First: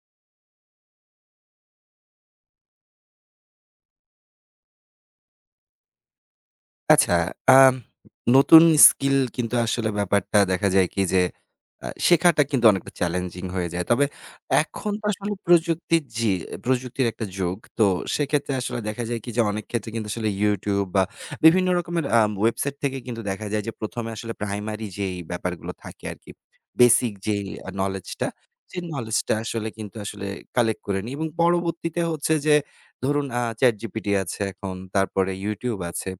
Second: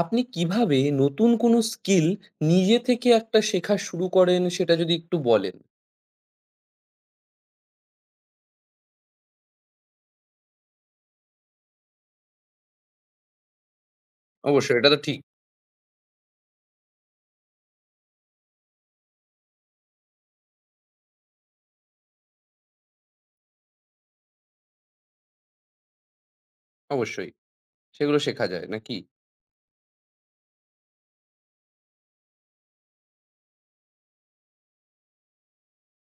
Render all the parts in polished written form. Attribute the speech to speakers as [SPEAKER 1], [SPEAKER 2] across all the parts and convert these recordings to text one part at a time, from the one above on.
[SPEAKER 1] আপনি কিভাবে নতুন কোনো স্কিল নিজে থেকে একটা শেখা শুরু করেন সেটা যদি একটু বলেন?
[SPEAKER 2] আচ্ছা, আম নতুন স্কিল কিন্তু আসলে ব্যাপারটা দেখা যায় কি যে, শেখাটা কিন্তু অনেকটা চ্যালেঞ্জিং হয়ে যায়। তবে
[SPEAKER 1] অবশ্যই, এটা
[SPEAKER 2] এখন
[SPEAKER 1] তো
[SPEAKER 2] তো
[SPEAKER 1] ঠিক।
[SPEAKER 2] আসলে প্রযুক্তির একটা যুগ। তো সেক্ষেত্রে আসলে দেখা যায় কি যে, অনেক ক্ষেত্রে কিন্তু আসলে YouTube বা বিভিন্ন রকমের ওয়েবসাইট থেকে কিন্তু দেখা যায় যে, ১ম এ আসলে প্রাইমারি যেই ব্যাপারগুলো থাকে আরকি, বেসিক
[SPEAKER 1] অবশ্যই।
[SPEAKER 2] যেই
[SPEAKER 1] সেগুলো
[SPEAKER 2] নলেজটা,
[SPEAKER 1] শেখা যায়,
[SPEAKER 2] সেই
[SPEAKER 1] নাকি?
[SPEAKER 2] নলেজটা আসলে কিন্তু আসলে কালেক্ট করে নিই এবং পরবর্তীতে হচ্ছে যে, ধরুন ChatGPT আছে এখন, তারপরে YouTube আছে।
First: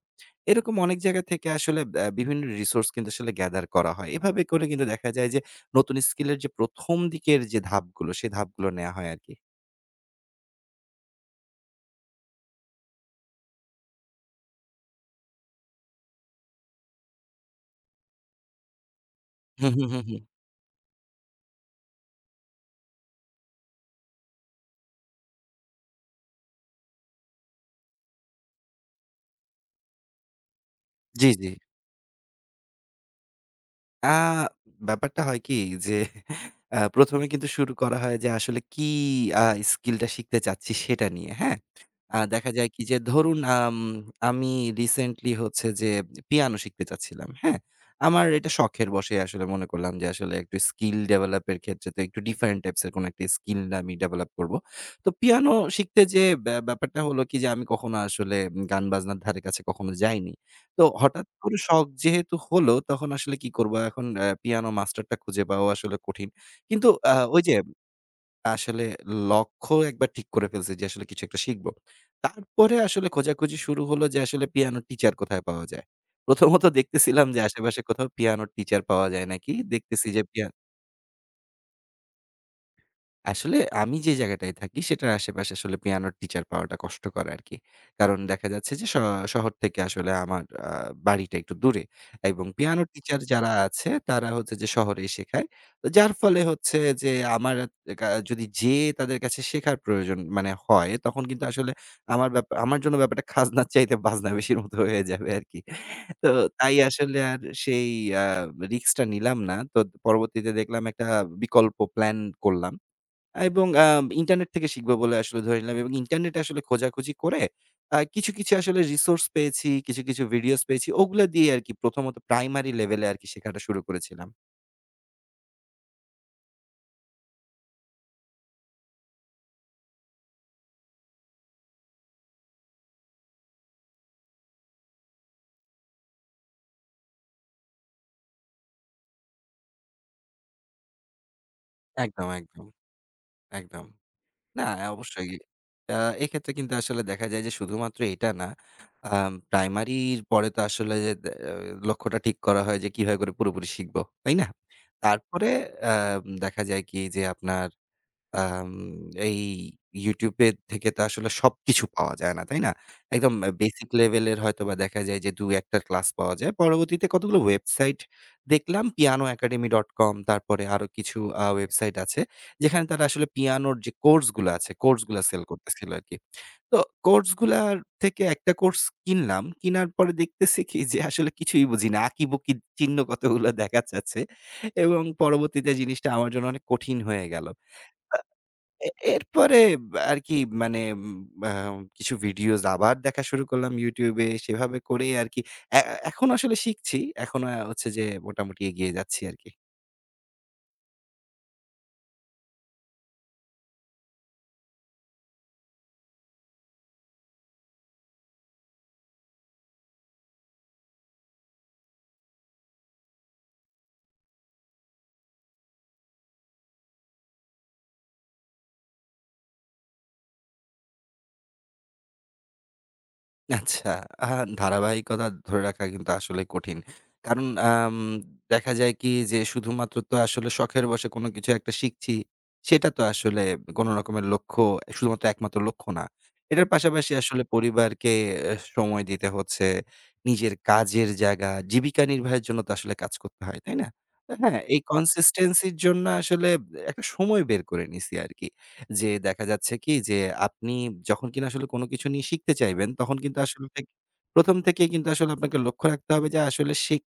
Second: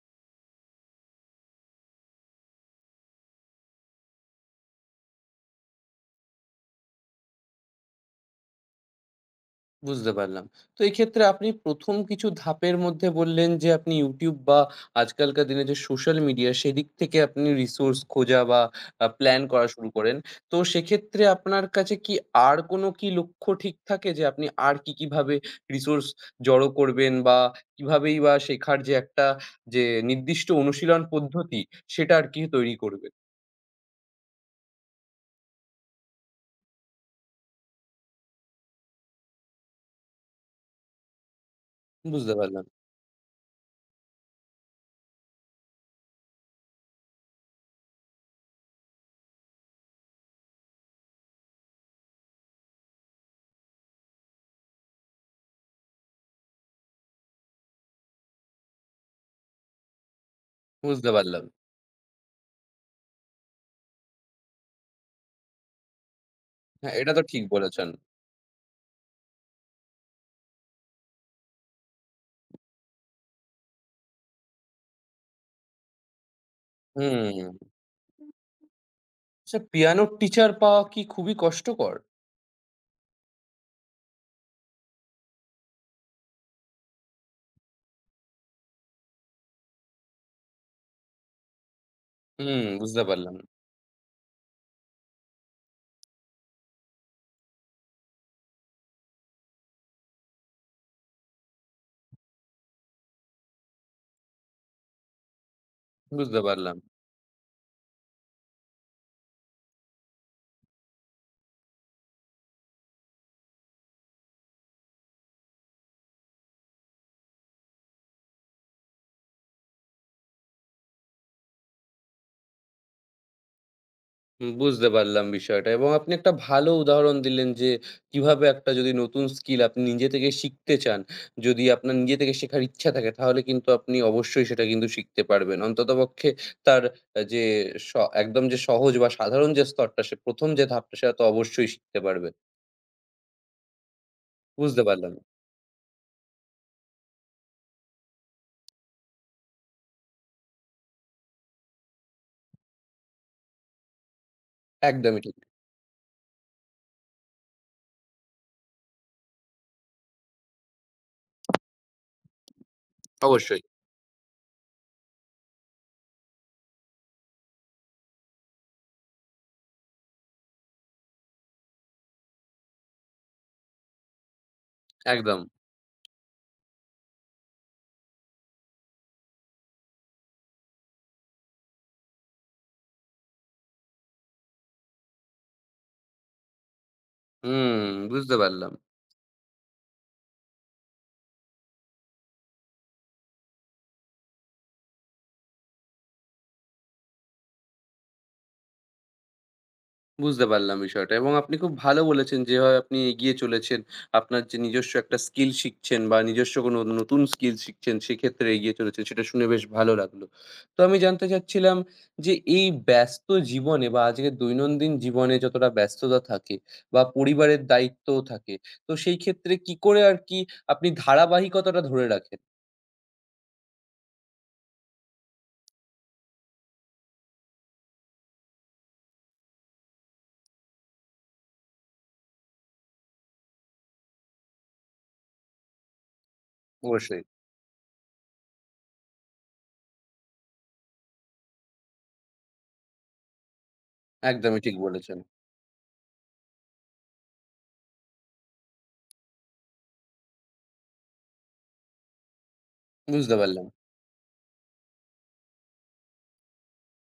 [SPEAKER 2] এরকম অনেক জায়গা থেকে আসলে বিভিন্ন রিসোর্স কিন্তু আসলে গ্যাদার করা হয়। এভাবে করে কিন্তু দেখা যায় যে নতুন স্কিলের যে ১ম দিকের যে ধাপগুলো, সে ধাপগুলো নেয়া হয় আরকি।
[SPEAKER 1] বুঝতে পারলাম। তো এক্ষেত্রে আপনি ১ম কিছু ধাপের মধ্যে বললেন যে আপনি YouTube বা আজকালকার দিনে যে সোশ্যাল মিডিয়া সেদিক থেকে আপনি রিসোর্স খোঁজা বা প্ল্যান করা
[SPEAKER 2] হুম, হুম,
[SPEAKER 1] শুরু
[SPEAKER 2] হুম,
[SPEAKER 1] করেন।
[SPEAKER 2] হুম।
[SPEAKER 1] তো সেক্ষেত্রে আপনার কাছে কি আর কোনো কি লক্ষ্য ঠিক থাকে যে আপনি আর কি, কিভাবে রিসোর্স জড়ো করবেন বা কিভাবেই বা শেখার যে একটা যে নির্দিষ্ট অনুশীলন
[SPEAKER 2] জি, জি।
[SPEAKER 1] পদ্ধতি সেটা আর কি তৈরি করবেন?
[SPEAKER 2] আ ব্যাপারটা হয় কি যে ১ম এ কিন্তু শুরু করা হয় যে আসলে কি আ স্কিলটা শিখতে চাচ্ছি সেটা নিয়ে, হ্যাঁ?
[SPEAKER 1] বুঝতে
[SPEAKER 2] দেখা
[SPEAKER 1] পারলাম,
[SPEAKER 2] যায় কি যে ধরুন আমি রিসেন্টলি হচ্ছে যে পিয়ানো শিখতে চাচ্ছিলাম, হ্যাঁ? আমার এটা শখের বশে আসলে মনে করলাম যে আসলে একটু স্কিল ডেভেলপ এর ক্ষেত্রে তো একটু ডিফারেন্ট টাইপস এর কোনো একটা স্কিল আমি ডেভেলপ করব। তো পিয়ানো শিখতে যেয়ে ব্যাপারটা হলো কি যে আমি কখনো আসলে গান বাজনার ধারে কাছে কখনো যাইনি। তো
[SPEAKER 1] বুঝতে
[SPEAKER 2] হঠাৎ
[SPEAKER 1] পারলাম।
[SPEAKER 2] করে শখ যেহেতু হলো, তখন আসলে কি করব? এখন পিয়ানো মাস্টারটা খুঁজে পাওয়া আসলে কঠিন। কিন্তু
[SPEAKER 1] হ্যাঁ, এটা তো
[SPEAKER 2] ওই
[SPEAKER 1] ঠিক
[SPEAKER 2] যে
[SPEAKER 1] বলেছেন।
[SPEAKER 2] আসলে লক্ষ্য একবার ঠিক করে ফেলছি যে আসলে কিছু একটা শিখব। তারপরে আসলে খোঁজাখুঁজি শুরু হলো যে আসলে পিয়ানোর টিচার কোথায় পাওয়া যায়। প্রথমত দেখতেছিলাম যে
[SPEAKER 1] হুম।
[SPEAKER 2] আশেপাশে কোথাও পিয়ানোর টিচার পাওয়া যায় নাকি।
[SPEAKER 1] আচ্ছা
[SPEAKER 2] দেখতেছি
[SPEAKER 1] পিয়ানোর
[SPEAKER 2] যে
[SPEAKER 1] টিচার পাওয়া কি খুবই কষ্টকর?
[SPEAKER 2] আসলে আমি যে জায়গাটায় থাকি সেটার আশেপাশে আসলে পিয়ানোর টিচার পাওয়াটা কষ্টকর আরকি। কারণ দেখা যাচ্ছে যে শহর থেকে আসলে আমার বাড়িটা একটু দূরে এবং
[SPEAKER 1] হুম,
[SPEAKER 2] পিয়ানোর
[SPEAKER 1] বুঝতে
[SPEAKER 2] টিচার
[SPEAKER 1] পারলাম,
[SPEAKER 2] যারা আছে তারা হচ্ছে যে শহরে শেখায়। তো যার ফলে হচ্ছে যে আমার যদি যেয়ে তাদের কাছে শেখার প্রয়োজন মানে হয় তখন কিন্তু আসলে আমার জন্য ব্যাপারটা খাজনার চাইতে বাজনা বেশির মতো হয়ে যাবে আরকি। তো
[SPEAKER 1] বুঝতে
[SPEAKER 2] তাই
[SPEAKER 1] পারলাম।
[SPEAKER 2] আসলে আর সেই আ রিস্কটা নিলাম না। তো পরবর্তীতে দেখলাম একটা বিকল্প প্ল্যান করলাম। এবং ইন্টারনেট থেকে শিখবো বলে আসলে ধরে নিলাম এবং ইন্টারনেটে আসলে খোঁজাখুঁজি করে কিছু, কিছু আসলে রিসোর্স পেয়েছি, কিছু, কিছু ভিডিওস পেয়েছি। ওগুলা দিয়ে আরকি প্রথমত প্রাইমারি লেভেলে আরকি শেখাটা শুরু করেছিলাম।
[SPEAKER 1] বুঝতে পারলাম বিষয়টা এবং আপনি একটা ভালো উদাহরণ দিলেন যে, কিভাবে একটা যদি নতুন স্কিল আপনি নিজে থেকে শিখতে চান, যদি আপনার নিজে থেকে শেখার ইচ্ছা থাকে তাহলে কিন্তু আপনি অবশ্যই সেটা কিন্তু শিখতে পারবেন। অন্ততপক্ষে তার আ যে স একদম যে সহজ বা সাধারণ যে স্তরটা সে ১ম যে ধাপটা সেটা তো অবশ্যই শিখতে
[SPEAKER 2] একদম,
[SPEAKER 1] পারবেন।
[SPEAKER 2] একদম, একদম। না,
[SPEAKER 1] বুঝতে পারলাম।
[SPEAKER 2] অবশ্যই। আ এক্ষেত্রে কিন্তু আসলে দেখা যায় যে শুধুমাত্র এটা না, প্রাইমারির পরে তো আসলে যে লক্ষ্যটা ঠিক করা হয় যে কিভাবে করে পুরোপুরি শিখবো, তাই না?
[SPEAKER 1] একদমই ঠিক।
[SPEAKER 2] তারপরে আ দেখা যায় কি যে আপনার আম এই YouTube এ থেকে তো আসলে সবকিছু পাওয়া যায় না, তাই না? একদম
[SPEAKER 1] অবশ্যই।
[SPEAKER 2] বেসিক লেভেলের হয়তোবা দেখা যায় যে ২-১ টা ক্লাস পাওয়া যায়। পরবর্তীতে কতগুলো ওয়েবসাইট দেখলাম pianoacademy.com, তারপরে আরো কিছু ওয়েবসাইট আছে যেখানে তারা আসলে পিয়ানোর যে কোর্স গুলা আছে, কোর্স গুলা
[SPEAKER 1] একদম।
[SPEAKER 2] সেল করতেছিল আরকি। তো কোর্স গুলার থেকে একটা কোর্স কিনলাম। কিনার পরে দেখতেছি কি যে আসলে কিছুই বুঝি না। আঁকিবুকি চিহ্ন কতগুলো দেখা যাচ্ছে এবং পরবর্তীতে জিনিসটা আমার জন্য অনেক কঠিন হয়ে গেল।
[SPEAKER 1] হুম, বুঝতে পারলাম।
[SPEAKER 2] এ এরপরে আরকি মানে কিছু ভিডিওস আবার দেখা শুরু করলাম YouTube এ। সেভাবে করেই আরকি এ এখন আসলে শিখছি। এখন হচ্ছে যে মোটামুটি এগিয়ে যাচ্ছি আরকি।
[SPEAKER 1] বুঝতে পারলাম বিষয়টা এবং আপনি খুব ভালো বলেছেন যেভাবে আপনি এগিয়ে চলেছেন। আপনার যে নিজস্ব একটা স্কিল শিখছেন বা নিজস্ব কোনো নতুন স্কিল শিখছেন সেক্ষেত্রে এগিয়ে চলেছেন সেটা শুনে বেশ ভালো লাগলো। তো আমি জানতে চাচ্ছিলাম যে এই ব্যস্ত জীবনে বা আজকের দৈনন্দিন জীবনে যতটা ব্যস্ততা থাকে বা পরিবারের দায়িত্বও থাকে, তো সেই ক্ষেত্রে কি করে আর কি আপনি ধারাবাহিকতাটা ধরে রাখেন?
[SPEAKER 2] আচ্ছা, আ ধারাবাহিকতা ধরে রাখা কিন্তু আসলে কঠিন। কারণ দেখা যায় কি যে শুধুমাত্র তো আসলে শখের বশে কোনো কিছু একটা শিখছি, সেটা তো আসলে কোনো রকমের লক্ষ্য, শুধুমাত্র একমাত্র লক্ষ্য না। এটার পাশাপাশি
[SPEAKER 1] অবশ্যই,
[SPEAKER 2] আসলে পরিবারকে সময় দিতে হচ্ছে। নিজের কাজের জায়গা, জীবিকা নির্বাহের জন্য তো আসলে কাজ করতে হয়, তাই না? তো হ্যাঁ,
[SPEAKER 1] একদমই ঠিক
[SPEAKER 2] এই
[SPEAKER 1] বলেছেন।
[SPEAKER 2] consistency র জন্য আসলে একটা সময় বের করে নিছি আরকি। যে দেখা যাচ্ছে কি যে আপনি যখন কিনা আসলে কোনো কিছু নিয়ে শিখতে চাইবেন, তখন
[SPEAKER 1] বুঝতে
[SPEAKER 2] কিন্তু আসলে
[SPEAKER 1] পারলাম,
[SPEAKER 2] ১ম থেকেই কিন্তু আসলে আপনাকে লক্ষ্য রাখতে হবে যে আসলে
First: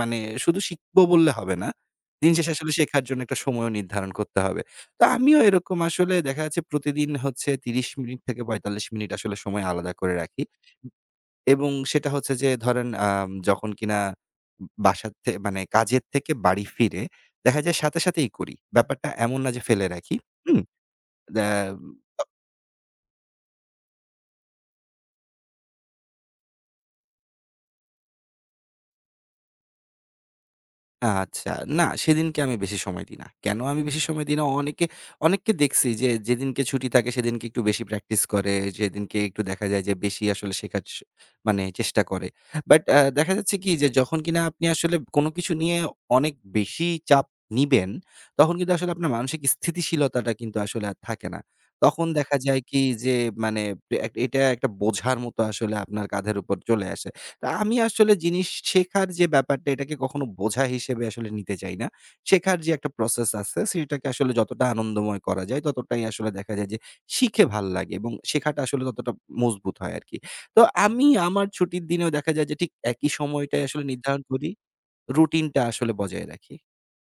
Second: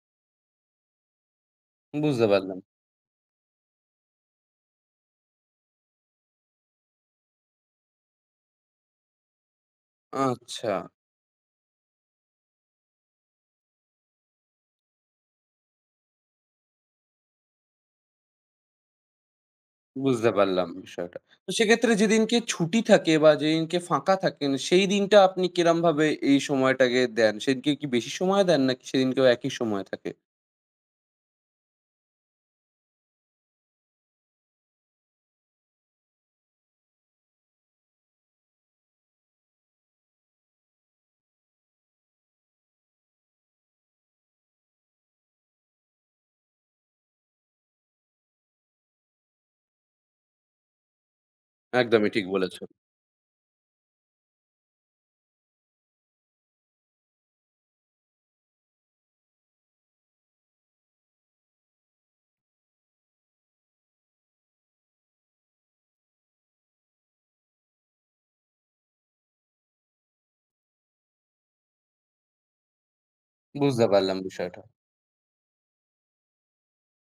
[SPEAKER 2] মানে শুধু শিখবো বললে হবে না।
[SPEAKER 1] বুঝতে
[SPEAKER 2] দিন শেষে
[SPEAKER 1] পারলাম।
[SPEAKER 2] আসলে শেখার জন্য একটা সময়ও নির্ধারণ করতে হবে। তো আমিও এরকম আসলে দেখা যাচ্ছে প্রতিদিন হচ্ছে ৩০ মিনিট থেকে ৪৫ মিনিট আসলে সময় আলাদা করে রাখি।
[SPEAKER 1] আচ্ছা।
[SPEAKER 2] এবং সেটা হচ্ছে যে ধরেন যখন কিনা বাসার মানে কাজের থেকে বাড়ি ফিরে দেখা যায় সাথে, সাথেই করি। ব্যাপারটা এমন না যে ফেলে রাখি।
[SPEAKER 1] বুঝতে
[SPEAKER 2] হুম?
[SPEAKER 1] পারলাম বিষয়টা।
[SPEAKER 2] দ্যা
[SPEAKER 1] তো সেক্ষেত্রে যেদিনকে ছুটি থাকে বা যেদিনকে ফাঁকা থাকেন, সেই দিনটা আপনি কিরমভাবে এই সময়টাকে দেন? সেদিনকে কি বেশি সময় দেন নাকি সেদিনকেও একই সময় থাকে?
[SPEAKER 2] আচ্ছা। না, সেদিনকে আমি বেশি সময় দিই না। কেন আমি বেশি সময় দিই না? অনেককে দেখছি যে যেদিনকে ছুটি থাকে সেদিনকে একটু বেশি প্র্যাকটিস করে, যেদিনকে একটু দেখা যায় যে বেশি আসলে শেখার স মানে চেষ্টা করে। বাট দেখা যাচ্ছে কি যে যখন কিনা আপনি আসলে কোন কিছু নিয়ে অনেক বেশি চাপ নিবেন, তখন কিন্তু আসলে আপনার মানসিক স্থিতিশীলতাটা কিন্তু আসলে আর থাকে না। তখন
[SPEAKER 1] একদমই ঠিক
[SPEAKER 2] দেখা যায়
[SPEAKER 1] বলেছেন।
[SPEAKER 2] কি যে মানে এটা একটা বোঝার মতো আসলে আপনার কাঁধের উপর চলে আসে। তা আমি আসলে জিনিস শেখার যে ব্যাপারটা এটাকে কখনো বোঝা হিসেবে আসলে নিতে চাই না। শেখার যে একটা প্রসেস আছে সেটাকে আসলে যতটা আনন্দময় করা যায় ততটাই আসলে দেখা যায় যে শিখে ভাল লাগে এবং শেখাটা আসলে ততটা মজবুত হয় আরকি। তো আমি আমার ছুটির দিনেও দেখা যায় যে ঠিক একই সময়টায় আসলে
[SPEAKER 1] বুঝতে পারলাম
[SPEAKER 2] নির্ধারণ করি।
[SPEAKER 1] বিষয়টা।
[SPEAKER 2] রুটিনটা আসলে বজায় রাখি।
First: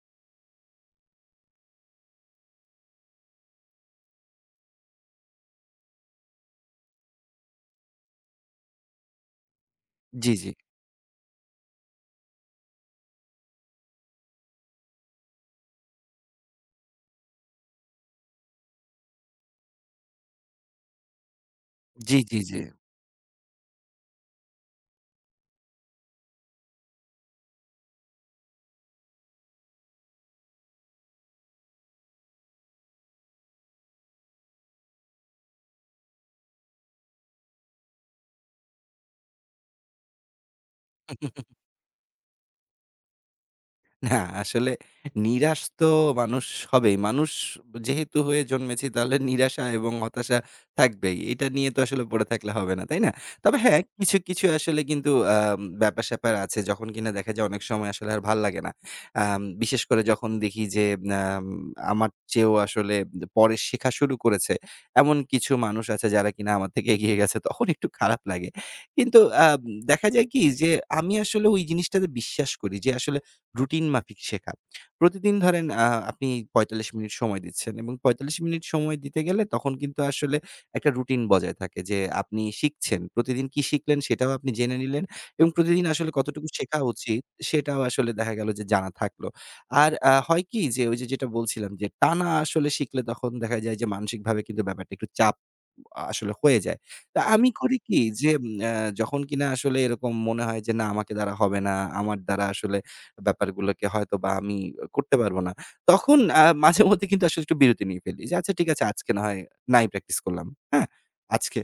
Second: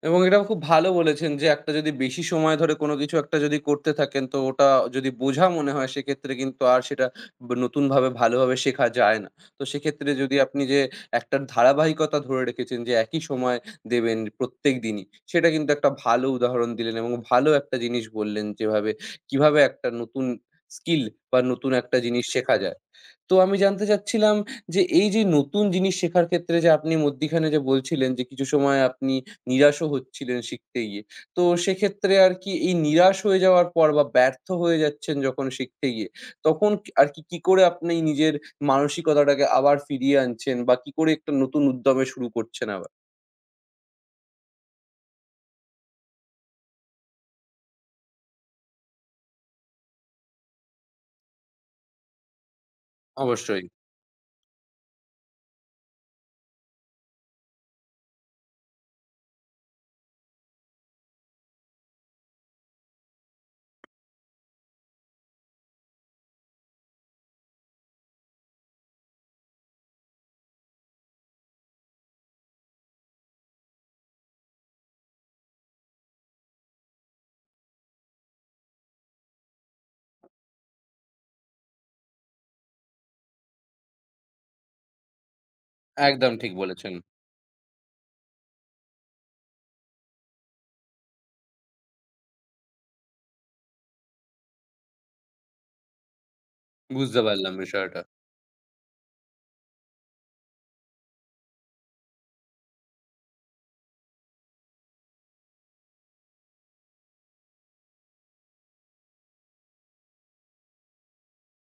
[SPEAKER 1] এবং এটা খুব ভালো বলেছেন যে একটা যদি বেশি সময় ধরে কোনো কিছু একটা যদি করতে থাকেন তো ওটা যদি বোঝা মনে হয় সেক্ষেত্রে কিন্তু আর সেটা নতুনভাবে ভালোভাবে শেখা যায় না। তো সেক্ষেত্রে
[SPEAKER 2] জি,
[SPEAKER 1] যদি
[SPEAKER 2] জি।
[SPEAKER 1] আপনি যে একটা ধারাবাহিকতা ধরে রেখেছেন যে একই সময় দেবেন প্রত্যেকদিনই, সেটা কিন্তু একটা ভালো উদাহরণ দিলেন এবং ভালো একটা জিনিস বললেন যেভাবে কিভাবে একটা নতুন স্কিল বা নতুন একটা
[SPEAKER 2] জি,
[SPEAKER 1] জিনিস
[SPEAKER 2] জি,
[SPEAKER 1] শেখা
[SPEAKER 2] জি।
[SPEAKER 1] যায়। তো আমি জানতে চাচ্ছিলাম যে এই যে নতুন জিনিস শেখার ক্ষেত্রে যে আপনি মধ্যিখানে যে বলছিলেন যে কিছু সময় আপনি নিরাশও হচ্ছিলেন শিখতে গিয়ে। তো সেক্ষেত্রে আর কি এই নিরাশ হয়ে যাওয়ার পর বা ব্যর্থ হয়ে যাচ্ছেন যখন শিখতে গিয়ে, তখন আর কি, কি করে আপনি নিজের মানসিকতাটাকে আবার ফিরিয়ে আনছেন বা কি করে একটা নতুন উদ্যমে শুরু করছেন আবার?
[SPEAKER 2] না, আসলে নিরাশ তো মানুষ হবেই। মানুষ যেহেতু হয়ে জন্মেছি তাহলে নিরাশা এবং হতাশা থাকবেই। এটা নিয়ে তো আসলে পড়ে থাকলে হবে না, তাই না? তবে
[SPEAKER 1] অবশ্যই।
[SPEAKER 2] হ্যাঁ, কিছু, কিছু আসলে কিন্তু ব্যাপার-স্যাপার আছে যখন কিনা দেখা যায় অনেক সময় আসলে আর ভাল্লাগে না। বিশেষ করে যখন দেখি যে আম আমার চেয়েও আসলে পরে শেখা শুরু করেছে, এমন কিছু মানুষ আছে যারা কিনা আমার থেকে এগিয়ে গেছে তখন একটু খারাপ লাগে। কিন্তু আম দেখা যায় কি যে আমি আসলে ওই জিনিসটাতে বিশ্বাস করি যে আসলে রুটিন মাফিক শেখা। প্রতিদিন ধরেন আপনি ৪৫ মিনিট সময় দিচ্ছেন এবং ৪৫ মিনিট সময় দিতে গেলে তখন কিন্তু আসলে একটা রুটিন বজায় থাকে যে আপনি শিখছেন। প্রতিদিন কি শিখলেন সেটাও আপনি জেনে নিলেন এবং প্রতিদিন আসলে
[SPEAKER 1] একদম
[SPEAKER 2] কতটুকু
[SPEAKER 1] ঠিক
[SPEAKER 2] শেখা
[SPEAKER 1] বলেছেন।
[SPEAKER 2] উচিত সেটাও আসলে দেখা গেল যে জানা থাকলো। আর হয় কি যে ওই যে যেটা বলছিলাম যে টানা আসলে শিখলে তখন দেখা যায় যে মানসিকভাবে কিন্তু ব্যাপারটা একটু চাপ আসলে হয়ে যায়। তা
[SPEAKER 1] বুঝতে
[SPEAKER 2] আমি
[SPEAKER 1] পারলাম
[SPEAKER 2] করি কি
[SPEAKER 1] বিষয়টা।
[SPEAKER 2] যে যখন কিনা আসলে এরকম মনে হয় যে না আমাকে দ্বারা হবে না, আমার দ্বারা আসলে ব্যাপারগুলোকে হয়তোবা আমি করতে পারবো না। তখন মাঝেমধ্যে কিন্তু আসলে একটু বিরতি নিয়ে ফেলি। যে আচ্ছা ঠিক আছে আজকে না হয় নাই প্র্যাকটিস করলাম। হ্যাঁ? আজকে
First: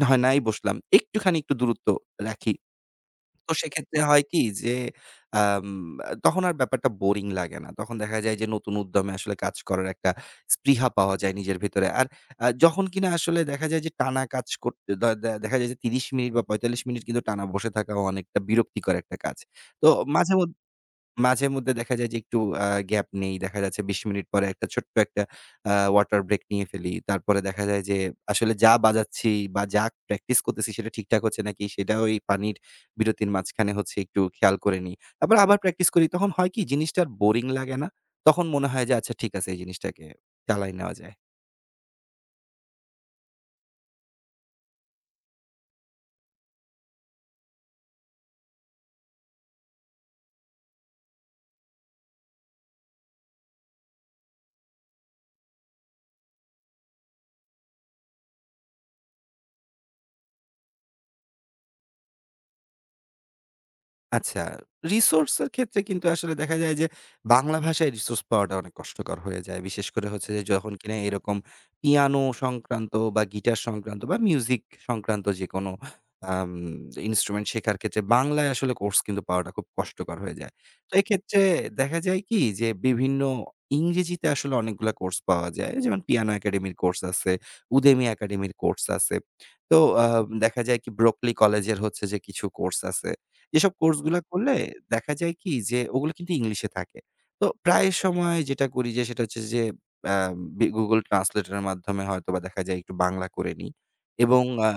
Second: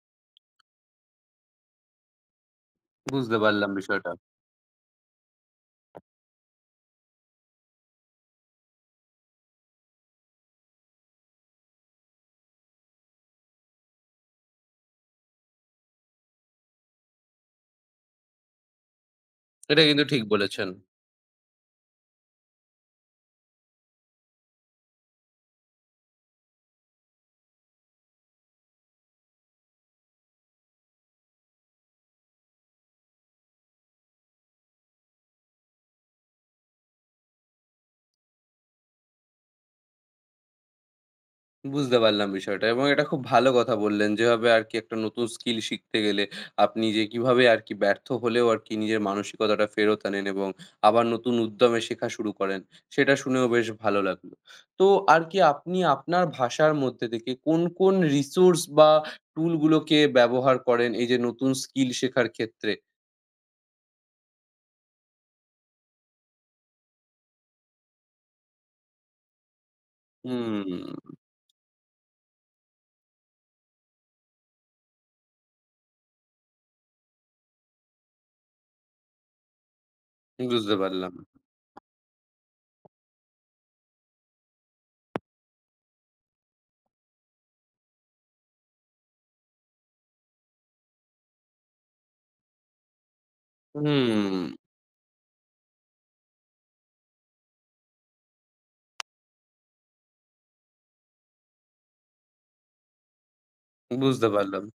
[SPEAKER 2] না হয় নাই বসলাম। একটুখানি একটু দূরত্ব রাখি।
[SPEAKER 1] বুঝতে
[SPEAKER 2] তো
[SPEAKER 1] পারলাম
[SPEAKER 2] সেক্ষেত্রে
[SPEAKER 1] বিষয়টা।
[SPEAKER 2] হয় কি যে আম তখন আর ব্যাপারটা বোরিং লাগে না। তখন দেখা যায় যে নতুন উদ্যমে আসলে কাজ করার একটা স্পৃহা পাওয়া যায় নিজের ভেতরে। আর যখন কিনা আসলে দেখা যায় যে টানা কাজ করতে দ দে দেখা যায় যে ৩০ মিনিট বা ৪৫ মিনিট কিন্তু টানা বসে থাকাও অনেকটা বিরক্তিকর একটা কাজ।
[SPEAKER 1] এটা
[SPEAKER 2] তো
[SPEAKER 1] কিন্তু ঠিক
[SPEAKER 2] মাঝে
[SPEAKER 1] বলেছেন।
[SPEAKER 2] মাঝেমধ্যে দেখা যায় যে একটু গ্যাপ নেই। দেখা যাচ্ছে ২০ মিনিট পরে একটা ছোট্ট একটা আ ওয়াটার ব্রেক নিয়ে ফেলি। তারপরে দেখা যায় যে আসলে যা বাজাচ্ছি বা যা প্র্যাকটিস করতেছি সেটা ঠিকঠাক হচ্ছে নাকি সেটা ওই পানির বিরতির মাঝখানে হচ্ছে একটু খেয়াল করে নিই। তারপর আবার প্র্যাকটিস করি। তখন হয় কি জিনিসটা আর বোরিং লাগে না। তখন মনে হয় যে আচ্ছা ঠিক আছে এই জিনিসটাকে চালায় নেওয়া যায়।
[SPEAKER 1] বুঝতে পারলাম বিষয়টা এবং এটা খুব ভালো কথা বললেন। যেভাবে আরকি একটা নতুন স্কিল শিখতে গেলে আপনি যে কিভাবে আরকি ব্যর্থ হলেও আরকি নিজের মানসিকতাটা ফেরত আনেন এবং আবার নতুন উদ্যমে শেখা শুরু করেন, সেটা শুনেও বেশ ভালো লাগলো। তো আরকি আপনি আপনার ভাষার মধ্যে থেকে কোন, কোন রিসোর্স বা টুল গুলোকে ব্যবহার করেন এই যে নতুন স্কিল শেখার ক্ষেত্রে?
[SPEAKER 2] আচ্ছা, রিসোর্স এর ক্ষেত্রে কিন্তু আসলে দেখা যায় যে বাংলা ভাষায় রিসোর্স পাওয়াটা অনেক কষ্টকর হয়ে যায়। বিশেষ করে হচ্ছে যে
[SPEAKER 1] হুম,
[SPEAKER 2] যখন কিনা এরকম পিয়ানো সংক্রান্ত বা গিটার সংক্রান্ত বা মিউজিক সংক্রান্ত যেকোনো আম ইন্সট্রুমেন্ট শেখার ক্ষেত্রে বাংলায় আসলে কোর্স কিন্তু পাওয়াটা খুব কষ্টকর হয়ে যায়।
[SPEAKER 1] বুঝতে
[SPEAKER 2] তো
[SPEAKER 1] পারলাম।
[SPEAKER 2] এক্ষেত্রে দেখা যায় কি যে বিভিন্ন ইংরেজিতে আসলে অনেকগুলা কোর্স পাওয়া যায়। যেমন পিয়ানো একাডেমির কোর্স আছে, উদেমি একাডেমির কোর্স আছে। তো আ দেখা যায় কি ব্রকলি কলেজের হচ্ছে যে কিছু কোর্স আছে। যেসব কোর্সগুলা করলে
[SPEAKER 1] হুম,
[SPEAKER 2] দেখা যায় কি যে ওগুলো কিন্তু ইংলিশে থাকে। তো প্রায় সময় যেটা করি যে সেটা হচ্ছে যে আ বি Google Translator এর মাধ্যমে হয়তোবা দেখা যায় একটু বাংলা করে নিই
[SPEAKER 1] বুঝতে
[SPEAKER 2] এবং
[SPEAKER 1] পারলাম,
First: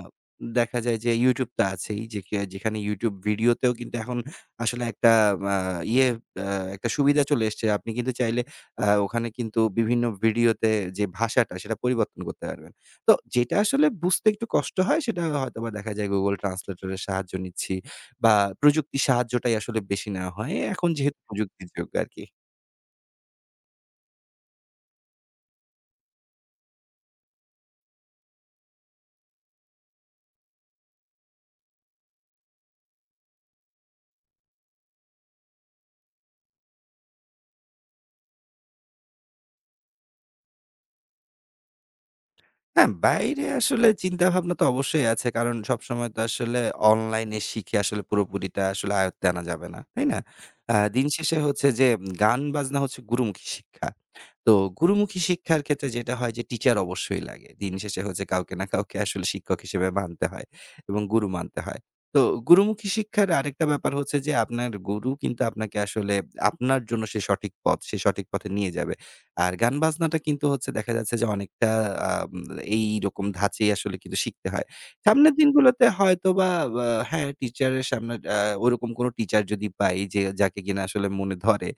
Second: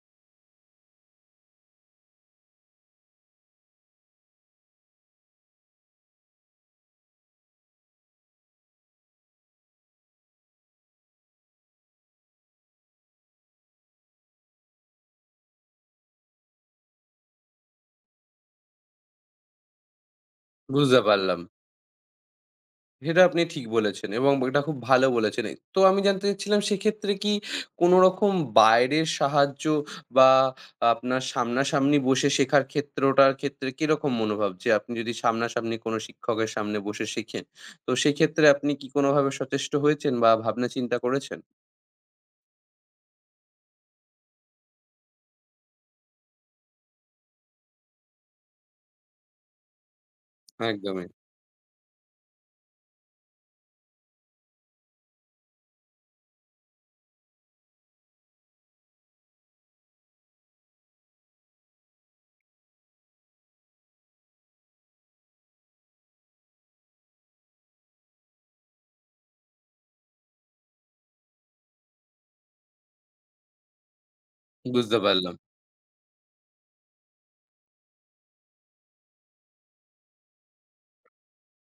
[SPEAKER 2] দেখা যায় যে YouTube তো আছেই যে যেখানে YouTube ভিডিওতেও কিন্তু এখন আসলে একটা আ ইয়ে আ একটা সুবিধা চলে এসছে। আপনি কিন্তু চাইলে ওখানে কিন্তু বিভিন্ন ভিডিওতে যে ভাষাটা সেটা পরিবর্তন করতে পারবেন। তো যেটা আসলে বুঝতে একটু কষ্ট হয় সেটা হয়তোবা দেখা যায় Google Translator এর সাহায্য নিচ্ছি। বা প্রযুক্তির সাহায্যটাই আসলে বেশি নেওয়া হয়। এখন
[SPEAKER 1] বুঝতে
[SPEAKER 2] যেহেতু
[SPEAKER 1] পারলাম।
[SPEAKER 2] প্রযুক্তির যুগ আরকি।
[SPEAKER 1] এটা আপনি ঠিক বলেছেন এবং এটা খুব ভালো বলেছেন। তো আমি জানতে চাচ্ছিলাম সেক্ষেত্রে কি কোনো রকম বাইরের সাহায্য বা আপনার সামনাসামনি বসে শেখার ক্ষেত্রটার ক্ষেত্রে কিরকম মনোভাব? যে আপনি যদি সামনাসামনি কোনো শিক্ষকের সামনে বসে শেখেন, তো সেক্ষেত্রে আপনি কি কোনোভাবে সচেষ্ট হয়েছেন বা ভাবনা চিন্তা করেছেন?
[SPEAKER 2] হ্যাঁ, বাইরে আসলে চিন্তাভাবনা তো অবশ্যই আছে। কারণ সবসময় তো আসলে অনলাইনে শিখে আসলে পুরোপুরিটা আসলে আয়ত্তে আনা যাবে না। তাই না? দিন
[SPEAKER 1] একদমই,
[SPEAKER 2] শেষে হচ্ছে যে গান বাজনা হচ্ছে গুরুমুখী শিক্ষা। তো গুরুমুখী শিক্ষার ক্ষেত্রে যেটা হয় যে টিচার অবশ্যই লাগে। দিন শেষে হচ্ছে কাউকে না কাউকে আসলে শিক্ষক হিসেবে মানতে হয় এবং গুরু মানতে হয়। তো গুরুমুখী শিক্ষার আরেকটা ব্যাপার হচ্ছে যে আপনার গুরু কিন্তু আপনাকে আসলে আপনার জন্য সে সঠিক পথ, সে সঠিক পথে নিয়ে যাবে। আর গান বাজনাটা কিন্তু হচ্ছে দেখা যাচ্ছে যে অনেকটা আম এইরকম ধাঁচেই আসলে কিন্তু শিখতে হয়।
[SPEAKER 1] বুঝতে
[SPEAKER 2] সামনের
[SPEAKER 1] পারলাম।
[SPEAKER 2] দিনগুলোতে হয়তোবা হ্যাঁ, টিচারের সামনে ওরকম কোনো টিচার যদি পাই যে যাকে কিনা আসলে মনে ধরে,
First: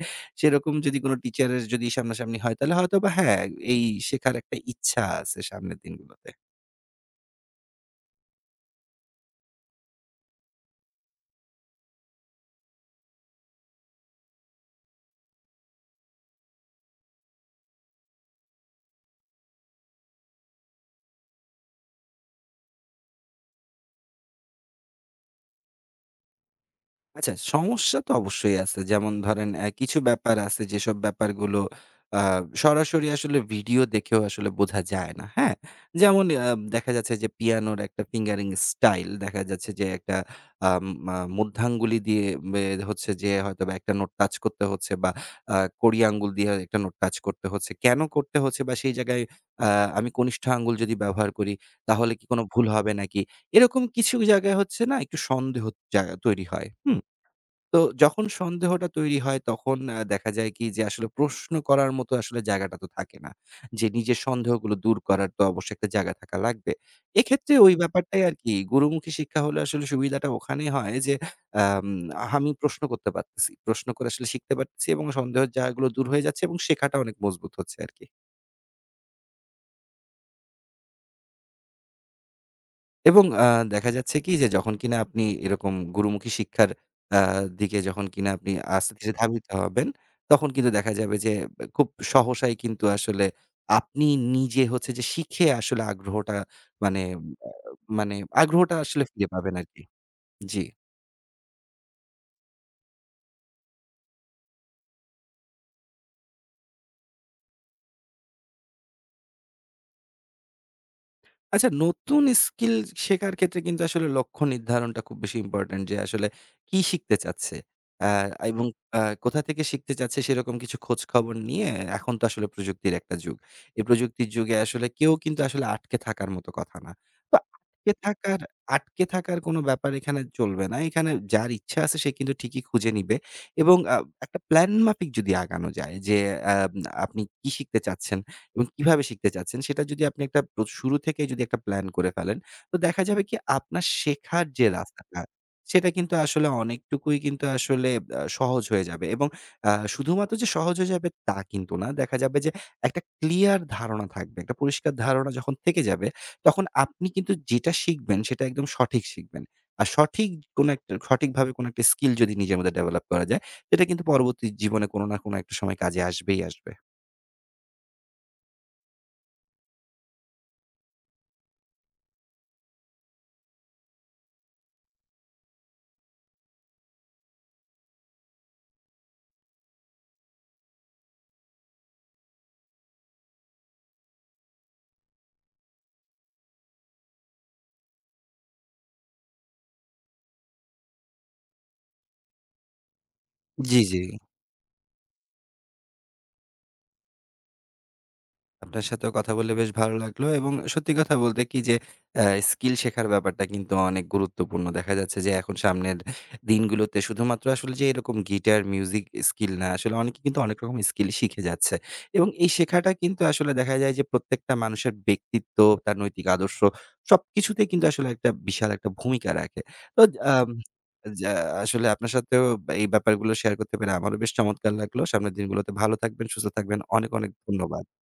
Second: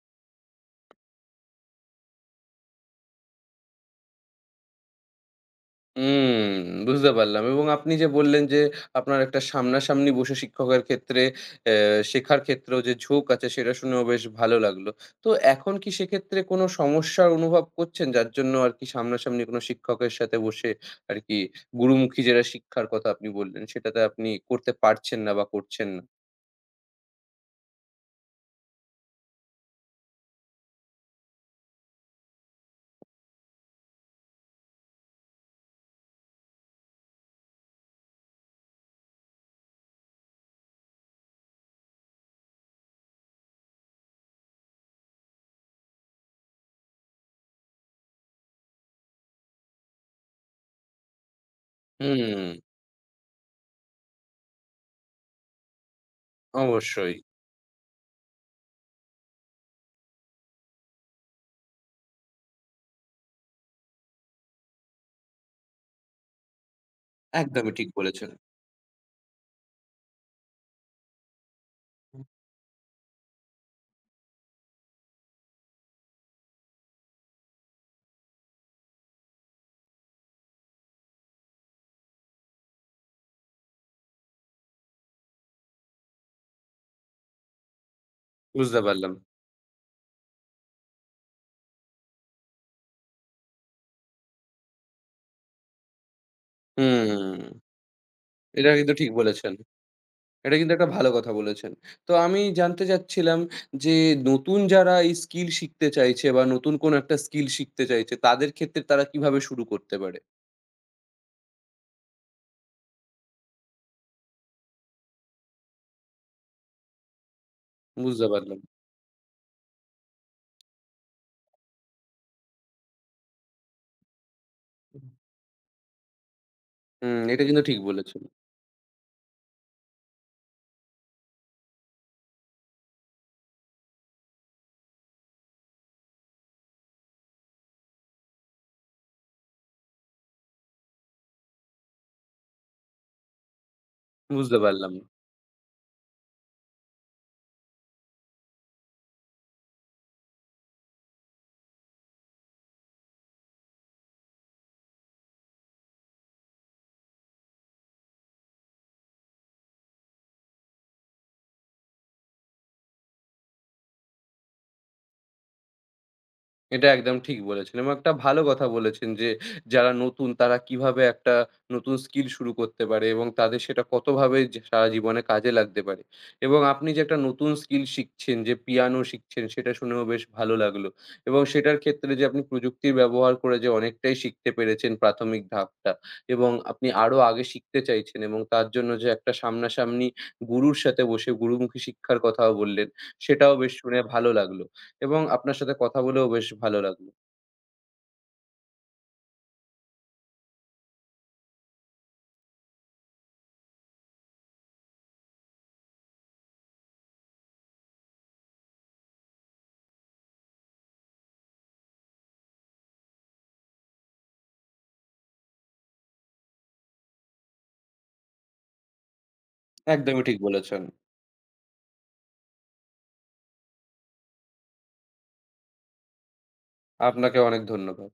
[SPEAKER 2] সেরকম যদি কোনো টিচারের যদি সামনাসামনি হয় তাহলে হয়তোবা হ্যাঁ, এই শেখার একটা ইচ্ছা আছে সামনের দিনগুলোতে।
[SPEAKER 1] হুম, বুঝতে পারলাম এবং আপনি যে বললেন যে, আপনার একটা সামনাসামনি বসে শিক্ষকের ক্ষেত্রে অ্যা শেখার ক্ষেত্রেও যে ঝোঁক আছে, সেটা শুনেও বেশ ভালো লাগলো। তো এখন কি সেক্ষেত্রে কোনো সমস্যার অনুভব করছেন? যার জন্য আরকি সামনাসামনি কোনো শিক্ষকের সাথে বসে আরকি গুরুমুখী যেটা শিক্ষার কথা আপনি বললেন, সেটাতে আপনি করতে পারছেন না বা করছেন না।
[SPEAKER 2] আচ্ছা, সমস্যা তো অবশ্যই আছে। যেমন ধরেন কিছু ব্যাপার আছে যেসব ব্যাপারগুলো আ সরাসরি আসলে ভিডিও দেখেও আসলে বোঝা যায় না, হ্যাঁ? যেমন দেখা যাচ্ছে যে পিয়ানোর একটা ফিঙ্গারিং স্টাইল দেখা যাচ্ছে যে একটা আম আ মধ্যাঙ্গুলি দিয়ে বে হচ্ছে যে হয়তোবা একটা নোট টাচ করতে হচ্ছে বা আ কড়ি আঙ্গুল দিয়ে একটা নোট টাচ করতে হচ্ছে। কেন করতে হচ্ছে বা সেই জায়গায় আ আমি কনিষ্ঠ আঙ্গুল যদি ব্যবহার করি তাহলে কি
[SPEAKER 1] হুম,
[SPEAKER 2] কোনো ভুল হবে নাকি? এরকম কিছু জায়গায় হচ্ছে না একটু সন্দেহ জায়গা তৈরি হয়। হুম?
[SPEAKER 1] অবশ্যই।
[SPEAKER 2] তো যখন সন্দেহটা তৈরি হয় তখন দেখা যায় কি যে আসলে প্রশ্ন করার মতো আসলে জায়গাটা তো থাকে না। যে নিজের সন্দেহগুলো দূর করার তো অবশ্যই একটা জায়গা থাকা লাগবে। এক্ষেত্রে ওই
[SPEAKER 1] একদমই ঠিক
[SPEAKER 2] ব্যাপারটাই
[SPEAKER 1] বলেছেন।
[SPEAKER 2] আরকি গুরুমুখী শিক্ষা হলে আসলে সুবিধাটা ওখানেই হয় যে আম আমি প্রশ্ন করতে পারতেছি। প্রশ্ন করে আসলে শিখতে পারতেছি এবং সন্দেহের জায়গাগুলো দূর হয়ে যাচ্ছে এবং শেখাটা অনেক মজবুত হচ্ছে আরকি। এবং দেখা যাচ্ছে কি যে যখন কিনা আপনি এরকম গুরুমুখী শিক্ষার আ দিকে যখন কিনা আপনি
[SPEAKER 1] বুঝতে
[SPEAKER 2] আস্তে ধীরে
[SPEAKER 1] পারলাম।
[SPEAKER 2] ধাবিত হবেন, তখন কিন্তু দেখা যাবে যে খুব সহসাই কিন্তু আসলে আপনি নিজে হচ্ছে যে শিখে আসলে আগ্রহটা মানে
[SPEAKER 1] হুম,
[SPEAKER 2] মানে
[SPEAKER 1] এটা
[SPEAKER 2] আগ্রহটা
[SPEAKER 1] কিন্তু
[SPEAKER 2] আসলে
[SPEAKER 1] ঠিক
[SPEAKER 2] ফিরে
[SPEAKER 1] বলেছেন।
[SPEAKER 2] পাবেন আরকি।
[SPEAKER 1] এটা
[SPEAKER 2] জি।
[SPEAKER 1] কিন্তু একটা ভালো কথা বলেছেন। তো আমি জানতে চাচ্ছিলাম যে নতুন যারা এই স্কিল শিখতে চাইছে বা নতুন কোনো একটা স্কিল শিখতে চাইছে, তাদের ক্ষেত্রে তারা কিভাবে শুরু করতে পারে?
[SPEAKER 2] আচ্ছা, নতুন স্কিল শেখার ক্ষেত্রে কিন্তু আসলে লক্ষ্য নির্ধারণটা খুব বেশি ইম্পোর্টেন্ট যে আসলে কি শিখতে চাচ্ছে? আ
[SPEAKER 1] বুঝতে পারলাম।
[SPEAKER 2] এবং কোথা থেকে শিখতে চাচ্ছে সেরকম কিছু খোঁজখবর নিয়ে এখন তো আসলে প্রযুক্তির একটা যুগ। এই প্রযুক্তির যুগে আসলে কেউ কিন্তু আসলে আটকে থাকার মতো কথা না।
[SPEAKER 1] হুম,
[SPEAKER 2] তো
[SPEAKER 1] এটা কিন্তু ঠিক
[SPEAKER 2] আটকে
[SPEAKER 1] বলেছেন।
[SPEAKER 2] থাকার আটকে থাকার কোনো ব্যাপার এখানে চলবে না। এখানে যার ইচ্ছা আছে সে কিন্তু ঠিকই খুঁজে নিবে এবং একটা প্ল্যান মাফিক যদি আগানো যায় যে আ আপনি কি শিখতে চাচ্ছেন? এবং কিভাবে শিখতে চাচ্ছেন সেটা যদি আপনি একটা প্র শুরু থেকেই যদি একটা প্ল্যান করে ফেলেন, তো দেখা যাবে কি আপনার শেখার
[SPEAKER 1] বুঝতে
[SPEAKER 2] যে
[SPEAKER 1] পারলাম।
[SPEAKER 2] রাস্তাটা, সেটা কিন্তু আসলে অনেকটুকুই কিন্তু আসলে সহজ হয়ে যাবে এবং শুধুমাত্র যে সহজ হয়ে যাবে তা কিন্তু না। দেখা যাবে যে একটা ক্লিয়ার ধারণা থাকবে। একটা পরিষ্কার ধারণা যখন থেকে যাবে, তখন আপনি কিন্তু যেটা শিখবেন সেটা একদম সঠিক শিখবেন। আর কোনো একটা সঠিকভাবে কোনো একটা স্কিল যদি নিজের মধ্যে ডেভেলপ করা যায়, সেটা কিন্তু পরবর্তী জীবনে কোনো না কোনো একটা সময় কাজে আসবেই আসবে।
[SPEAKER 1] এটা একদম ঠিক বলেছেন এবং একটা ভালো কথা বলেছেন যে, যারা নতুন তারা কিভাবে একটা নতুন স্কিল শুরু করতে পারে এবং তাদের সেটা কতভাবে যে সারা জীবনে কাজে লাগতে পারে এবং আপনি যে একটা নতুন স্কিল শিখছেন যে পিয়ানো শিখছেন সেটা শুনেও বেশ ভালো লাগলো এবং সেটার ক্ষেত্রে যে আপনি প্রযুক্তির ব্যবহার করে যে অনেকটাই শিখতে পেরেছেন প্রাথমিক ধাপটা এবং আপনি আরো আগে শিখতে চাইছেন এবং তার জন্য যে একটা সামনাসামনি গুরুর সাথে বসে গুরুমুখী শিক্ষার কথাও বললেন, সেটাও বেশ
[SPEAKER 2] জি, জি।
[SPEAKER 1] শুনে ভালো লাগলো। এবং আপনার সাথে কথা বলেও বেশ ভালো লাগলো।
[SPEAKER 2] আপনার সাথেও কথা বলে বেশ ভালো লাগলো এবং সত্যি কথা বলতে কি যে আ স্কিল শেখার ব্যাপারটা কিন্তু অনেক গুরুত্বপূর্ণ। দেখা যাচ্ছে যে এখন সামনের দিনগুলোতে শুধুমাত্র আসলে যে এরকম গিটার, মিউজিক স্কিল না, আসলে অনেকে কিন্তু অনেক রকম স্কিল শিখে যাচ্ছে। এবং এই শেখাটা কিন্তু আসলে দেখা যায় যে প্রত্যেকটা মানুষের ব্যক্তিত্ব, তার নৈতিক আদর্শ সবকিছুতেই কিন্তু আসলে একটা বিশাল একটা ভূমিকা রাখে। তো
[SPEAKER 1] একদমই ঠিক
[SPEAKER 2] আম
[SPEAKER 1] বলেছেন।
[SPEAKER 2] যা আসলে আপনার সাথেও এই ব্যাপারগুলো শেয়ার করতে পেরে আমারও বেশ চমৎকার লাগলো। সামনের দিনগুলোতে ভালো থাকবেন, সুস্থ থাকবেন। অনেক, অনেক
[SPEAKER 1] আপনাকে অনেক
[SPEAKER 2] ধন্যবাদ।
[SPEAKER 1] ধন্যবাদ।